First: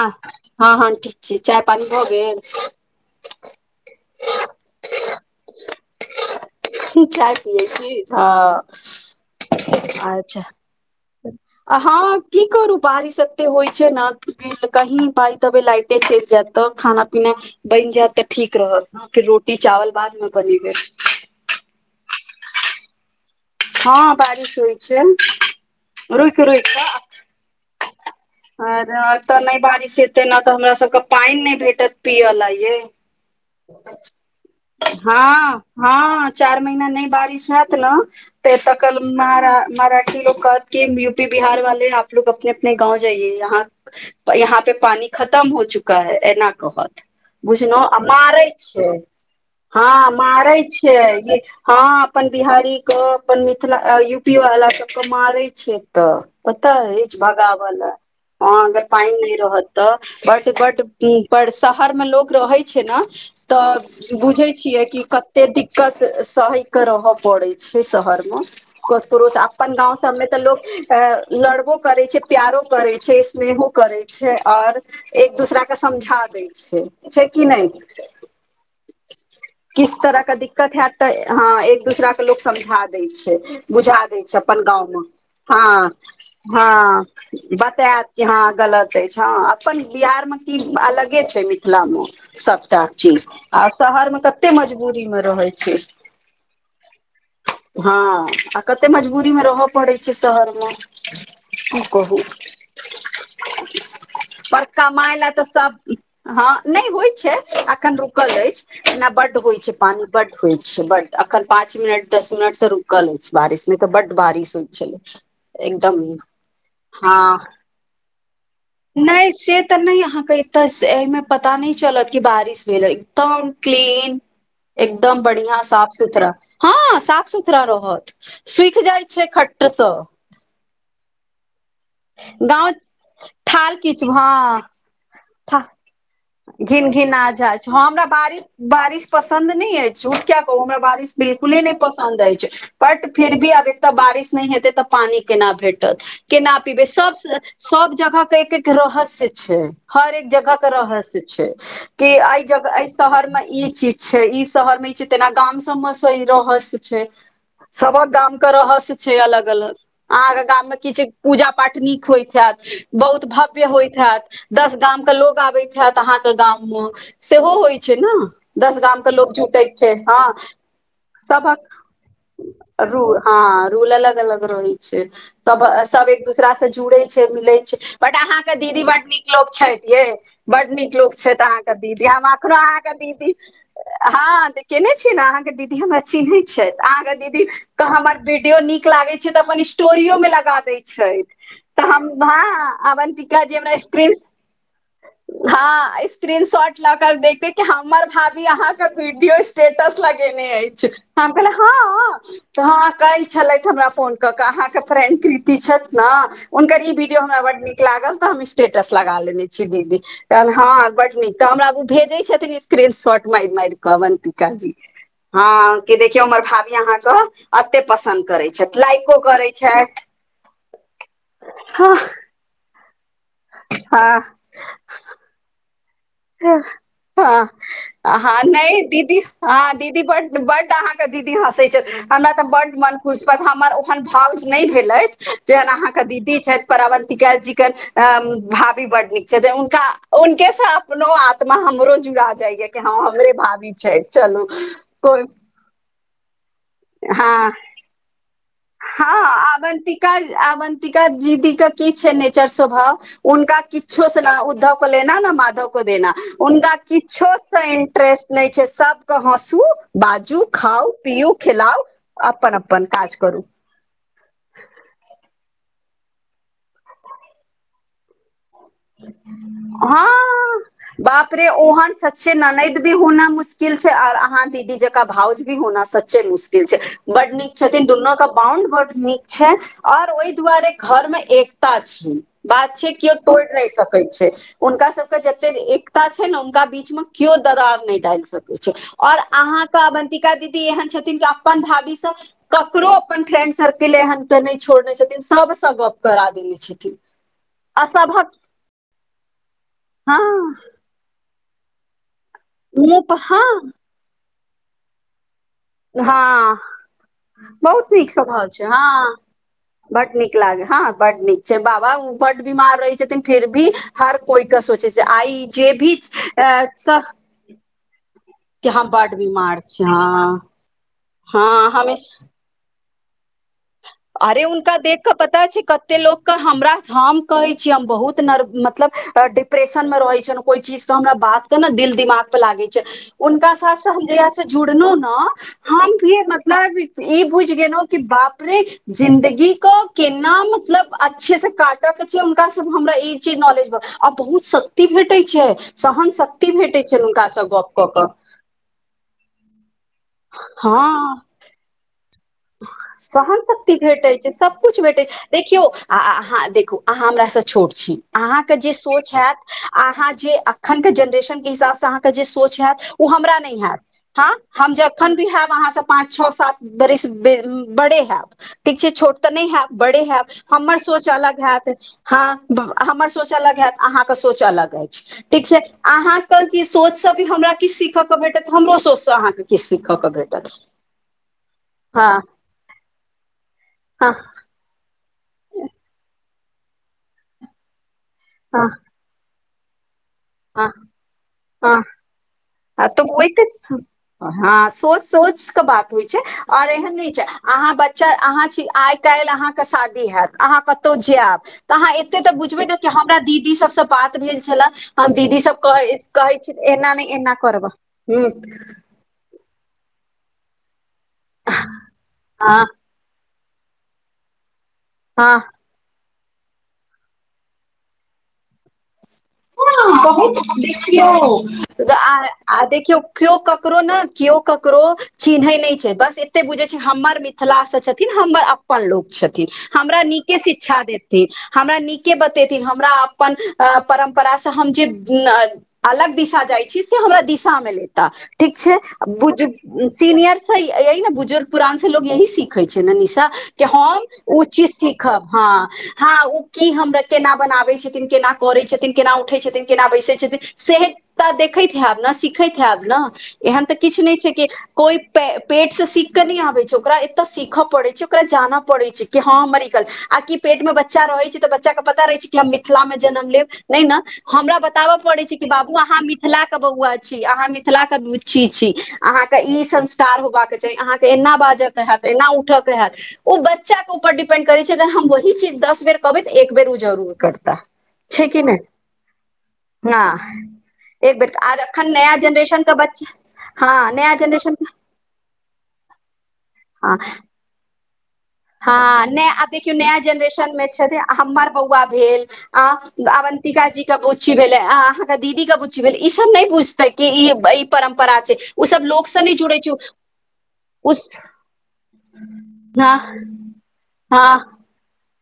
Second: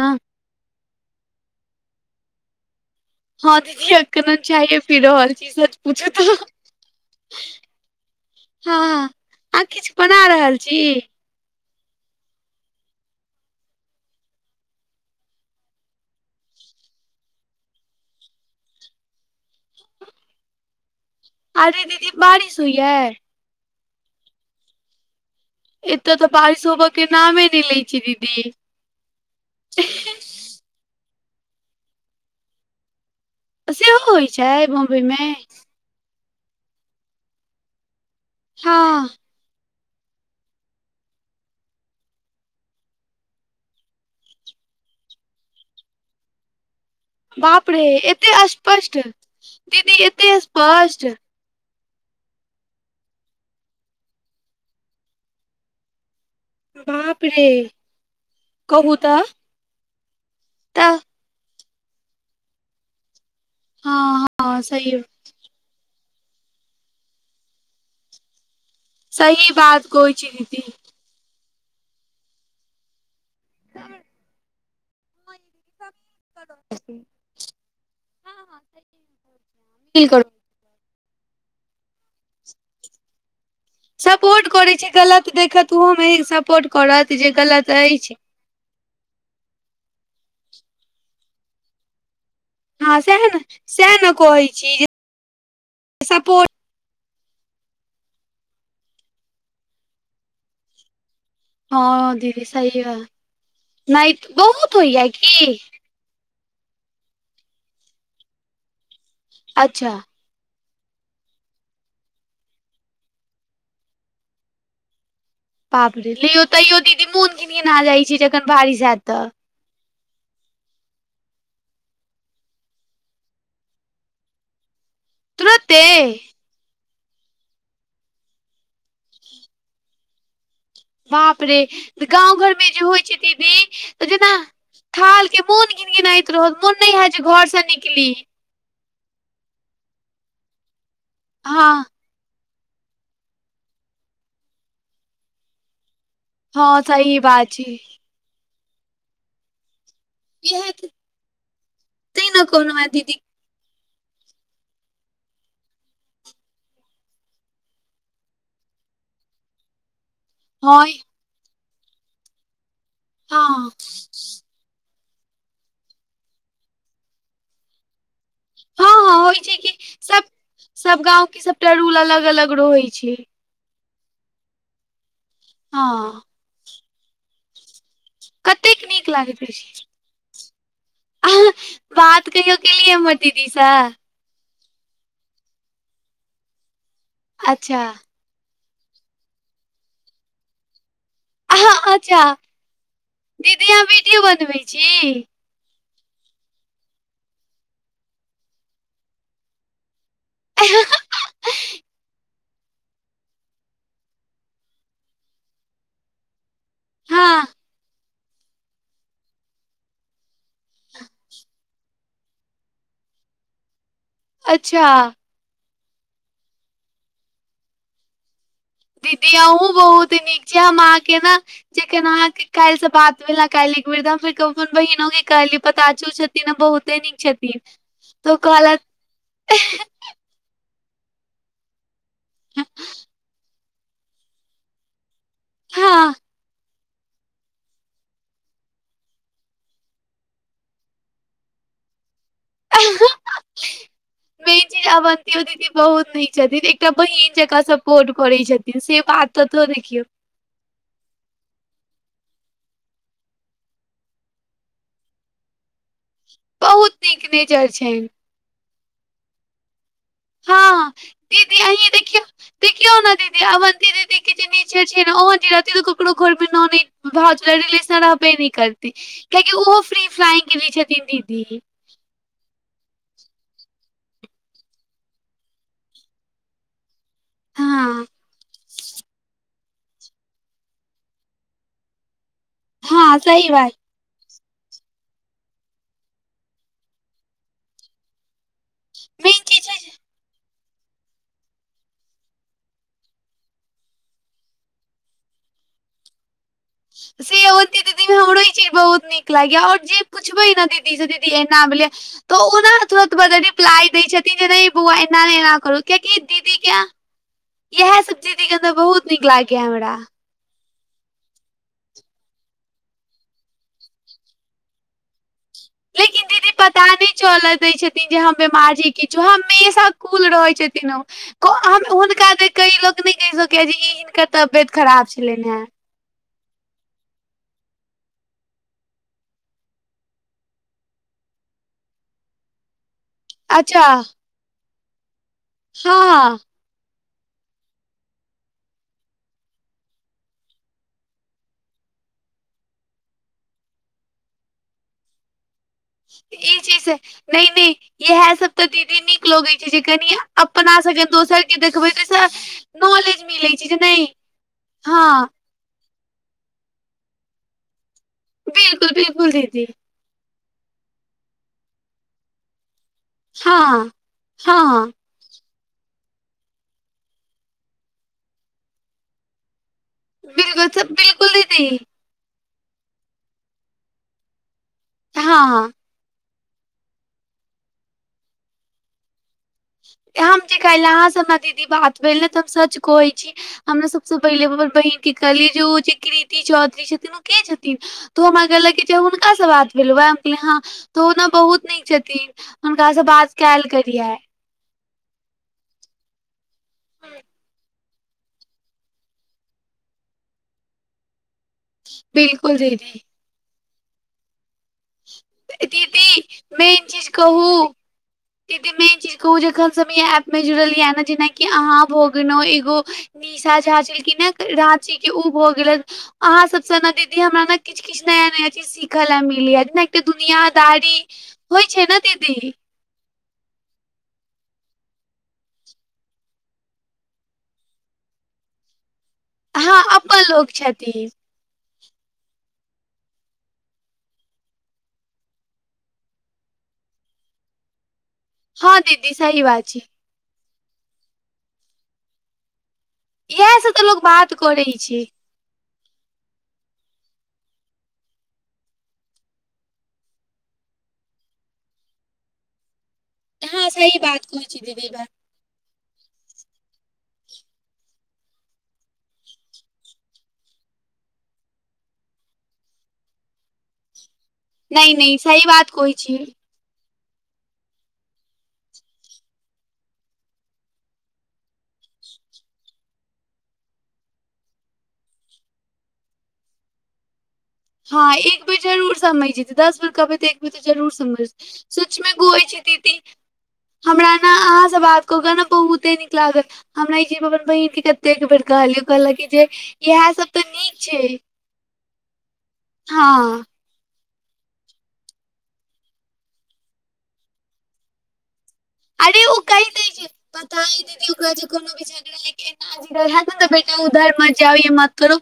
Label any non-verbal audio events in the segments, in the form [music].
हँ -हँ ठीक छिचाय पानी भऽ गेल। हँ दीदी अखन चाय ही पिय रहल छी सच पूछू चाय पिबे छी हँ हँ अहाँ किछु बना अच्छा। रहल छी हँ की करू बारिश एते होइ छै ने कही बार देबे लाइट। चेल जेत ता खाना पीना। बनि जायत तऽ ठीक रहत फेर रोटी चावल बाद मे बनेबे। आय दीदी बारिश होइए। हँ बारिश होइ छैय। एतय तऽ बारिश होबक के नामे नहि लै छै दीदी। अत तऽ नहि बारिश हेते न तऽ हमरा सबके पैन नहि भेटत पियए ल ये। सेहो होइ छै बम्बई मे हँ हँ चार महिना नहि बारिश होयत ने। त त कह हँ मराठी लोकोग कहत कि यूटी बिहार वाले आपलोग अपने अपने गाँव जाये। जइए यहाँ पे पानी खतम हो चुका है एना कहत। बाप बुझलो रे आ मारै एते छैय स्पष्ट हँ दीदी एते मारै स्पष्ट छैय। हँ अपन बिहारी के अपन मिथिला यूपी वाला सब के मारे छैय। तऽ पता बाप अछि रे भगाव लय हँ अगर कहू पैन तऽ नहि रहत बढ़ बढ़। तऽ पर शहर मे लोग रहे छै ने तऽ हँ बुझे हँ छियै सही कि कते दिक्कत। दिक्कत सही के रहय पड़ै छैय शहर मे। सही अपन बात गाँंव कहै सबमे छी तऽ लोक दीदी लड़बो करै छै प्यारो करै छैय। स्नेहो ह करै छै आओर एक दोसराक के समझा दै छैय छै कि नहि। किस मिल तरह करू कि दिक। दिक्कत हेत एक दूसरा के लोकोग समझा दै छैय। बुझा दै छै सपोर्ट अपन करैत गाँवमे गलत देखत ओहोमे हँ सपोर्ट करत जे हँ। गलत बतायत अछि कि गलत अछि हँ अपन बिहार मे की अलगे छै मिथिला मे। सभटा हँ सएह चीज ने आ सएह ने शहरमे कहै कतेक छी जे मजबूरीमे रहै छै। सपोर्ट हँ आ कते मजबूरीमे रहय पड़ैत छै शहरमे। हँ दीदी सहि मे न पर तुम यही कमाय लए तऽ थी। सब हँ नहि होइ छै अखन रुकल अछि एना बढ़। होइ छै अच्छा पानी। बढ़ होइ छै बड अखन पाच मिनट दस मि रूकल अछि बारिश मे त बड बारिश होय छै [inaudible] बापरे तैयो दीदी मोन घिनघिनजाइत छै जखन बारिश हैंततऽ। नहि से तऽ नहि अहाँके एतऽ एहिमे पता नहि चलत जेबारिश भेल एकदम क्लीन। एकदम बढ़िआ तुरते साफ सुथरा। हँ साफ सुथरा रहत सिखजाइ छै खट स बाप रे गाँव घरमे जे होइ छै थाल किच दीदी जेना। हँ थालके था मोन गिन गिनाइत रहत मोन घिन नहि होैतत घिना जे जाइ घरसँ छै हमरा निकली। बारिश बारिश पसन्द नहीं। अछि झूठ क्य कहू में बारिश बिलकु ही हँ पस। पसन्द अछि छै बट फिर भी अब एक तऽ बारिश नहि हेतै तऽ पानि केना भेटत। के हँ नापीबे सब सही बात छै सब जगह के एक एक रहस्य छै हर एक जगह के इह रहस्य। कि तै एहि ने जगह कहलहु हे एहि दीदी शहर मे ई चीज। छै ई शहर मे ई छै तेना गाम सबमे रहस्य छै। सबक गाम के रहस्य छै अलग अलग अहाँ। गाम मे हँ किछु पूजा पाठ नीक होइत छत बहुत हँ भव्य होइत हत। दस गाम के लोकआबैत हैत अहााँके गाम मे सेहो होइ छै ने। दस हँ गाम के हँ होइ लोकोग जुटै कि छै हँ सब सब गाँंव के सबटा सबक। रूल अलग अलग रहै रू छै हँ रूल अलग अलग। रहै छै सब सब हँ एक दूसराास से जुड़ै छै मिलै छै। बड अहाँके दीदी कतेक बड नीक लागैत लोक अछि छथि ये। बड नीक लोक छथि अहाँ अहाँके दीदी हम बात एखनो कहियो अहाँके केलियै हमर दीदी। दीदीसँ हँ तऽ केने छीियै ने अहाँ के दीदी हमर चिन्है छै अहाँके दीदी। के अच्छा। हमर वीडियो नीक लागे छै तऽ अपन स्टोरो में लगा देय छैथ अहाँ तऽ हम अच्छा हा अवन्तिकााजी हमरा स्क्रीन जी। हँ स्क्रीन शॉट लऽ कर देखते क हमर भाभी अहाँके वीडियो स्टेटस लगेने अछि हम कहलिए हँ। तऽ हँ कहै छलथि हमरा फोन कऽ के अहाँके फ्रेंड कृीति छथि नऽ। हुनकर ई वीडियो हमरा हँ बड नीक लागल तऽ हम स्टेटस लगा लेने छी दीदी। तहन हँ बड नीक तऽ हमरा भेजै छथिन स्क्रीन शॉट मारि मार कऽ अंतिका जी। अच्छा हऽ कि देखियौ हमर भाभी अहा के अते पसन्द करे छै। दीदी अहुूँ बहुत नीक छी हम अहा के ने जे हँ केन अहाँके काल्हि से बात भेला काल्हि एकबेरदा फेर अपन बहिनो के कहली पताछू छ। हँ ओ हँ नहि कहलथि दीदी हँ दीदी बड्ड बड अहाँके दीदी हँसै छथि। हमरा तऽ बड्ड मन खुश पर हमर ओहन भाव नहि भेलथि जेहन अहाँके हँ दीदी छथि। परावन्तिका जी के भाभी बड नीक छथिनक उनके सा अपननो आत्मा हमरो जुड़ा जाइय कि हँ हमरे भाभी छैथ चलू मेन चीज कोइ। अवन्तियो दीदी बहुत निक छथिन एकटा हँ बहिन जकरा सपोर्ट करै छथिन। से हँ बात कतौ देखियौ आवन्तिका आवन्तिका दीदी के की छै नेचर स्वभाव। उनका किच्छो सु उद्धव को लना नऽ माधव को देना। हुनका बहुत नीक किछो सऽ नेचर छनि इंट्रेस्ट नहि छै सबके हँसू बाजू खाउ हँ पिउ दीदी खिलउ अहीं देखियौ अपन अपन देखियौ काज ने करू। दीदी अवन्ती दीदी नेचर छै ने ओह रह तऽ ककरो घर मे न भाव रिलेशन रहबे न करल। कियाकी ऊहो फ्रीफ्लाइंग के भी छथिन दीदी। सचे ननेदय भी होनाय मुश्किल छैय और अहाँ दीदी जँका भाउज भी होना सच्चे मुश्किल छैय। बड नीक छथिन हँ दुनूके बाउंड बड नीक छैय। आओर ओहि दुआरे घर मे एकता छै बात छै कि कियो हँ तो सही बात सकैत छै हुनका सब के जते एकता छै नऽ उनका बीच मे केओ दरार नहि डालि सक छैय और मेन चीज अहाँके छै अ बन्तिका दीदी एहन छथिन कि अपन भाभीसँ ककरो अपन फ्रेंड सर्किल एहन के नहि छोड़ने छथिन सबसँ गप करा देने छथिन। से अवंति आ दीदी में सभक हमरो ई चीज बहुत नीक लागया और जे हँ पुछबै ने दीदी द स दीदी ऐना मिलै त ओना मुँह थोड़ात पर ब हँ रिप्लाई। दै छथिन जे नहि बौआ एना नहि एना करू कियाकि हाँ दीदी के बहुत इएह नीक सब दीदी सभाव के छैय तऽ बहुत हाँ नीक लागैया हमरा बड नीक। [unintelligible] बड नीक छैय बाबा ओ बड बिमार रहै छथिन फिर भी हर कोइ के सोचै छैय आइ। जे भी लेकिन दीदी अ, पता सब नहि चलए दै छथिन जे हम के बिमार हम छी बड किछु बीमार छी हमेशा कुल हँ रहैत छथिन। हँ हमेशा हुनका देखि के लोग नहि कहि सक कऽ ई जे हिनकर तबियत खराब छलेन हेय। ते लोकके हमरा हम कहै छीिय हम बहुत नर्व मतलब डिप्रेशन मऽ रहै छलो। कोइ चीज कऽ हमरा बात कऽ न दिल दिमाग पर लागै छैय। हुनका साथ अच्छा से हम जहिया से जुड़नु न हम फीर हँ मतलब ई बुझ गेले की बापरे जिंन्दगी कऽ केना मतलब अच्छे से काटे केँ छैय हुनका स हमरा ई चीज नॉलेज ब। आ बहुत शक्ति भेटै छैय। ई चीज रीमी कऽ कऽ ईहै सब। तऽ दीदी नीक लोगै छैय जे कनी अपना सके हँ दोसरके देखबै तय। सहन शक्ति भेटैत छैय सबकुछु भेटैत छैय हँ देखियौ। आ अहाँ देखूँ अहाँ हमर स छोट छी अहाँकेँ जे बिलकुल सोच बिलकुल होयत दीदी अहाँ जे अखनक केँ जेनरेशनक केँ हिसाबसँ अहाँकेँ जे सोच हयत ओ हमरा नै हँ हयैत हाँ हम हँ जब। हम भी हैब अहाँ से पाँच छओ सात बरिस बड़े हैब ठीक छै छोट तऽ नै हैब बड़े हैब बिलकुल हमर सब सोच बिलकुल अलग दीदी हैत। हाँ हमर सोच अलग है तऽ अहाँकेँ सोच अलग ऐछ ठीक छैय। हँ अहाँ कऽ केँ सोच से भी हमरा किछ सीखय केँ भेटत हमरो सोच से अहाँकेँ हम की कैलों अहाँ स हमरा दीदी बात हँ भेल ने तऽ हम सच कहै छी हमरा हँ सबसँ पहिले। हम अपन बहिन केँ कहलियै जे ओ छै कृति चौधरी छथिन ओ केँ छथिन तो हमरा हँ कहलक जे हुनकास बात भेलौ वैह हम कहलियै हाँ हँ तऽ ओ न बहुत हँ नीक छथिन। हुनका तऽ से बात ओइकेँ कयल करियै [inaudible] हाँ सोच सोच कऽ बात होइ छैय। और एहन नै छैय अहाँ ब चा अहाँ छी आइ काइल अहाँ कऽ शादी हैत अहाँ कतौ जायब। तऽ अहाँ एते तऽ बिलकुल बुझबै न की दीदी हमरा दीदी सबसँ बात भेल छलै। हम दीदी सब कह कहै छैय एना नै एना हुँ करबह [inaudible] दीदी मेन चीज कहु जखन स ऐप में जुड़ल ये जैनाकी कि अहाँ भागेनो ह हँ एगो निशा झा छलखिन ह राँची केँ ओ हँ भो गेलैन अहाँ सब स न दीदी हमरा नऽ किछ किछ नया नया चीज सीखे ले मिलेयइ। बहुत देखियौ मुद ने आ दीदी आ देखियौ केओ ककरो ना केओ ककरो चिनहै नै छैय बस एत्तै बुझै छैय हमर मिथिलासँ छथिन हमर अप अपन लोक छथिन हँ हमरा अपन नीके लोक शिक्षा छथिन देथिन। हमरा नीके बतेथिन हमरा अपन परम परा स हम जे अलग दिशा जाइ छी से हमरा दिशा में लेता ठीक छैय हँ दीदी सही बात छै बुजुर्ग सीनियर स ये ही बुजुर्ग पुरान से लोग यही सीखे छैय नि तऽ इएह केँ से तऽ लोग हम बात ओ चीज करै छै सीखब हाँ हाँ ओ की हमरा केना बनाबै छथिन केना करै छथिन। थीन केना उठै छथिन केना बैसैत छथिन सेह तऽ देखैत हयब न सिखैत हैब न एहन हँ तऽ सही किछ नै बात छै कहै कि छी दीदी कोइ प पेट से सीख कऽ नै आबे छै ओकरा एतय सीख पड़े छै ओकरा जान पड़े छै कि हँ हमर गल आ कि पेट में बच्चा रहै छै तऽ बच्चा कऽ पता रहै छै कि हम मिथिला मे जन्म लेब नै न हमरा नहि बताब नहि पड़ैत छैय सही कि बात बाबू कहै अहाँ छी मिथिला बौआ छी अहाँ मिथिला कऽ बुच्ची छी अहाँ कऽ ई संस्कार होबा कऽ चाही अहाँ कऽ एना बाज कऽ हैत एना उठ कऽ हैत। ओ बच्चा कऽ ऊपर डिपेंड करै छै अगर हम वही चीज दस बेर कहबै तऽ एक बेड़ ओ जरूर करता। हँ छै कि एक बे नहि जरूर समझ जतै दस बे हँ कहबै देखबै तऽ एक बेर तऽ जरूर एक समझ बेर आर एखन सचमे नया गोै है जेनरेशन छै के दीदी बच्चा हँ हमरा नया न जेनरेशन अहाँ के स बात कऽ केँ न बहुते नीक लागल हँ हमरा ई जी अपन बहिन कें कते बे हँ नै आ नया जेनरेशन मे नीक छथि छै हमर बौआ भेल आ हँ अवन्तिका जी के बुच्छी भेलै अहाँके दीदी के गुच्छी भेल ई सब न नहि बुझते कि ई ई परम्परा छै ओ सब लोक अरे से ओ नहि जुड़ै कहि दै छै पता ह उस दीदी ओकरा जे कोनो भी झगड़ा एना हँ ज रह ह [unintelligible] बै उधार हँ म जाउ मात करो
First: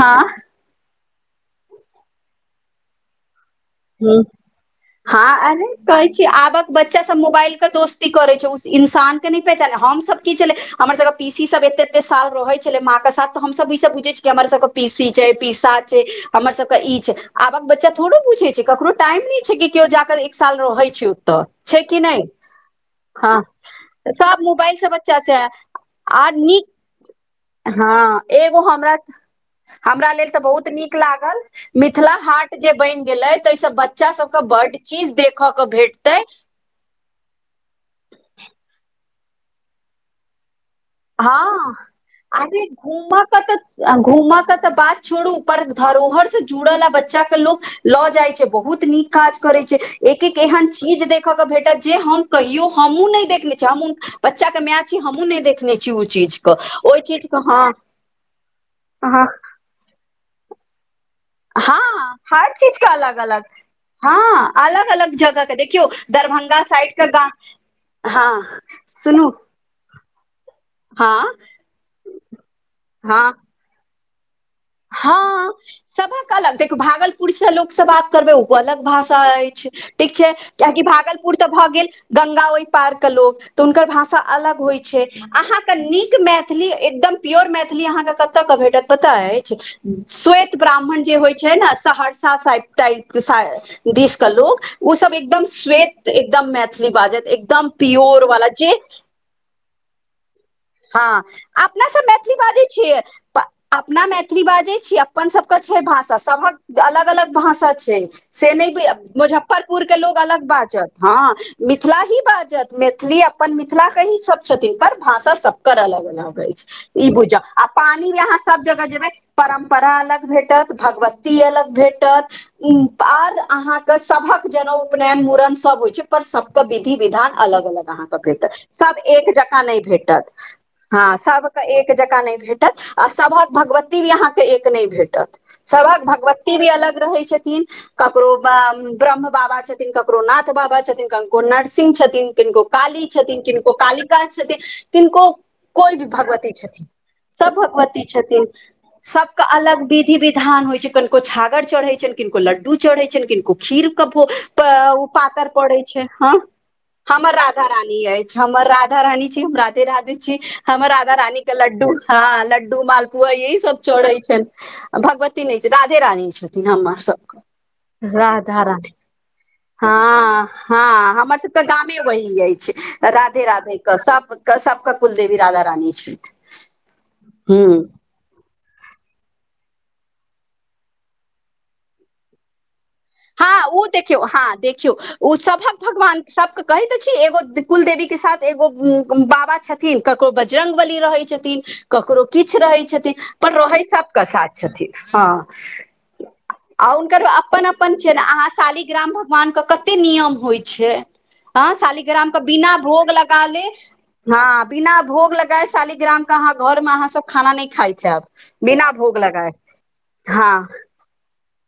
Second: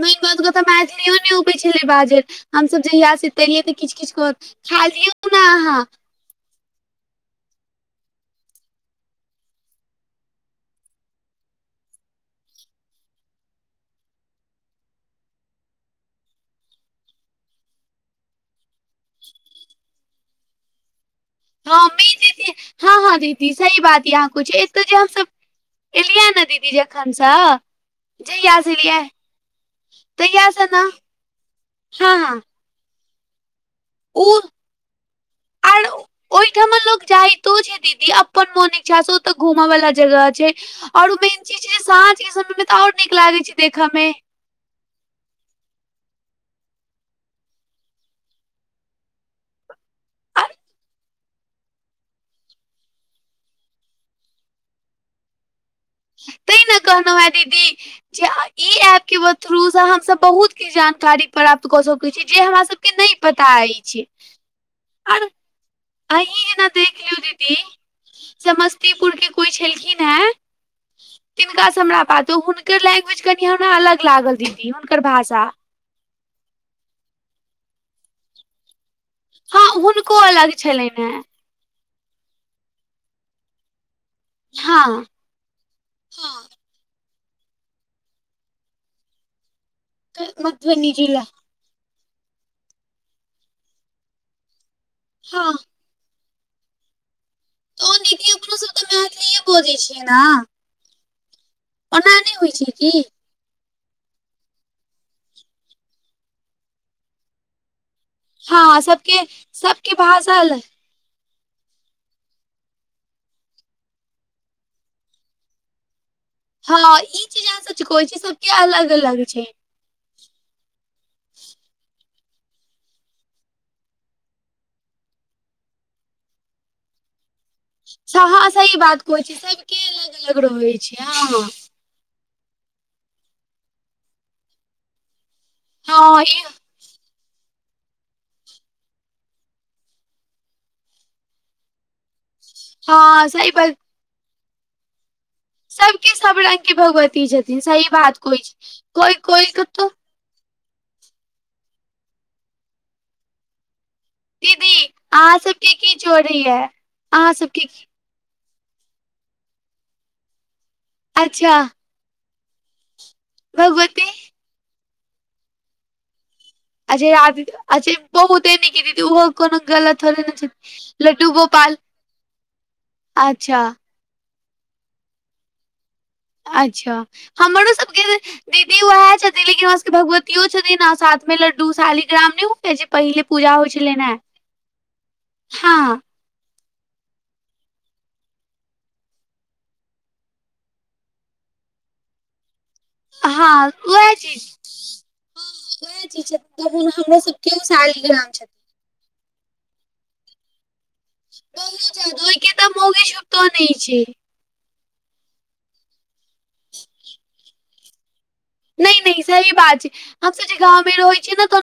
हँ मैथिलियो ने उपै छलै बाजल हमस जहियास तहिएस किछ ह किछ कर खा लियौ ने अहाँ जे आबक बच्चा सब मोबाइल के दोस्ती करे छै उ इंसान के न पहचाने हम सब की छले हमर सबके पीसी सब एते एते साल रहै छलै माँ के साथ तऽ हमसभ ई सब बुझै छियै हमर सब पीसी छै पीसा छै हमर सब के ई छै आबक बच्चा थोड़ो पूछे छै ककरो टाइम नहि छै कि केओ जाकऽ एक साल रहै छै ओतऽ छै कि मम्मी नहि दीदी हँ दीदी सही बात य अहाँ सब कुछ मोबाइल एतऽ से जे बच्चा हमसब से आ एलियै ने नीक दीदी जखनसँ हँ एगो जहिया से हमरा। एलियै हमरा लेल तऽ तहिया से बहुत ने नीक लागल मिथिला हँ हँ हाट। जे बनि गेलैय ताहिसऽ बच्चा ओ सब के बड चीज देख क भेटतैय ‌। कि उमहर लोग जाइतो छै दीदी अपन मोन इच्छा से ओ तऽ घुम वाला जगह छैय। हँ अरे नीक घूमऽ लागे के छै देखऽ तऽ मे घूमऽ के तऽ बात। छोड़ु पर धरोहर से जुड़लऽ बच्चा के लोक। लऽ जाइत छै बहुत नीक काज करैत छै एक एक एहन चीज देखखऽ के भेटत जे हम। कहियो हमू नहि देखने छी हमहु बच्चा के मायं छी हमू नहि देखने कऽ। नैय छैय उचित। तैं ने कहलहु हॅं दीदी जे ई ऐप के। हँ [unintelligible] यूज हमसब बहुत किछ जानकारी। [unintelligible] प्राप्त कऽ सकैत हँ छी जे हर हमरा चीज सबके के नहि अलग अलग पता अछि हँ अलग अलग आर। जगह के देखियौ अहीं दरभंगा जेना साइड देख के लियौ गा दीदी हँ जमस्तीपुर के सुनू कोई छलखिन। हँ तिनकाँ हमरा बातो हुनकर लैंग्वेज हँ कनि हमरा अलग लागल दीदी। हुनकर भाषा हँ सभक अलग देखू भागलपुर से लोकसभ आब। करबै ओ अलग भाषा हँ अछि ठीक हुनको छै अलग कियाकि छलनि हेँ भागलपुर। तऽ भऽ गेल गंगा ओहि पार के लोक तऽ हुनकर भाषा अलग होइ छैय। हँ अहाँके नीक हँ मैथिली एकदम प्योर मैथिली अहाँके कतय के भेटत पता अछि। श्वेत मधुबनी ब्राह्मण जे जिला होइत। छै ने सहरसा टाप के दिश के लोक ओ सब एकदम हँ श्वेत। एकदम मैथिली बाजत एकदम प्योर वाला जे। बजैय छी ना। हँ अपना सब मैथिली बाजैय छै की छियै। आ अपना मैथिली बाजैय छी अपन सबके छै भाषा सबक अलग अलग भाषा छैय। से हँ नैय सबके मुजफ्फरपुर सबके के लोग भाषा अलग बाजत हँ। मिथिला ही बाजत मैथिली अपन मिथिला के ही सब छथिन पर भाषा सबकर अलग अलग ऐ। हँ ई बुझजौ चीज अहाँ आ सच कहै पानी छी अहाँ सबके सब जगह अलग जेबै अलग छै परम। पररा अलग भेटत भगवती अलग भेटत। उ आर अहाँके सभक जना उपनयन मुड़न सब होइ छै पर सबके विधि विधान। अलग अलग अहाँके हँ भेटत सही बात सब कहै एक छी जकाँ सबके नहि अलग भेटत। अलग रहै छै हँ सभके एक जकाँ नहि भेटत आ सभक भगवती भी अहाँके एक नहि भेटत। सभक हँ ई भगवती भी अलग रहै छथिन। ककरो ब्रह्म बाबा छथिन ककरो नाथ बाबा छथि कऽरो नरसिंह छथिन। किनको काली हँ छथिन सही किनको बात कालिका छथिन किनको। कोइ भी सबके सब भगवती रंग के छथिन भगवती सब छथिन सही भगवती बात कोइ छथिन कोइ सबके कोइ अलग कतौ विधि विधान होइ छै कन। किनको छागर चढ़ैतनि किनको लड्डू चढ़ैत छनि किनको। खीर के दीदी ओ अहाँ पातर सबके पड़े की छै हऽ चोरी यै अहाँ हमर सबके राधा रानी अछि। हमर राधा रानी छी हम राधे राधे छी हमर राधा रानी के अच्छा लड्डू हँ लड्डू माल। आ यह सब भगवती चड़ै छनि भगवती नहि छै राधे रानी छथि। हमर अजय राध अच्छा सबके बहुते राधा नीक रानी दीदी ओहो कोनो गलत थोड़े ने छै हँ हँ लड्डू हमर सब। गोपाल गामे वही अछि राधे अच्छा राधे के सबके सबके कुलदेवी राधा रानी छथि। अच्छा हमरो हूँ सबके। दीदी उएह छथिन लेकिन वहाँ सबके भगवतियो छथिन आ साथ में लड्डू साली ग्राम न। जेे पहिले। पूजा हँ होइ ओ छलनि हे देखियौ हँ देखियौ ओ सबहक हँ भगवान। सबके कहैत ते छी एगो कुलदेवी के साथ एगो बाबा छथिन ककरो बजरंग बली रहै छथिन। ककरो किछु रहै छथि। पर हँ रहै वएह सबके साथ चीज छथिन हँ आ हुनकर अपन अपन छेन अहाँ। शालिग्राम भगवान के कते नियम होइ छै। हँ बहुत जादा शालिग्राम के ओहिके तऽ बिना मौगी भोग लगा छूटतो ले। नहि छै हँ बिना भोग लगाय शालिग्राम के अहाँ घर मे अहाँ सब खाना नहि खाइत हैब। बिना नहि भोग नहि लगाए सही बात छै हमस हँ जे गाँव मे रहै छियै नऽ तो।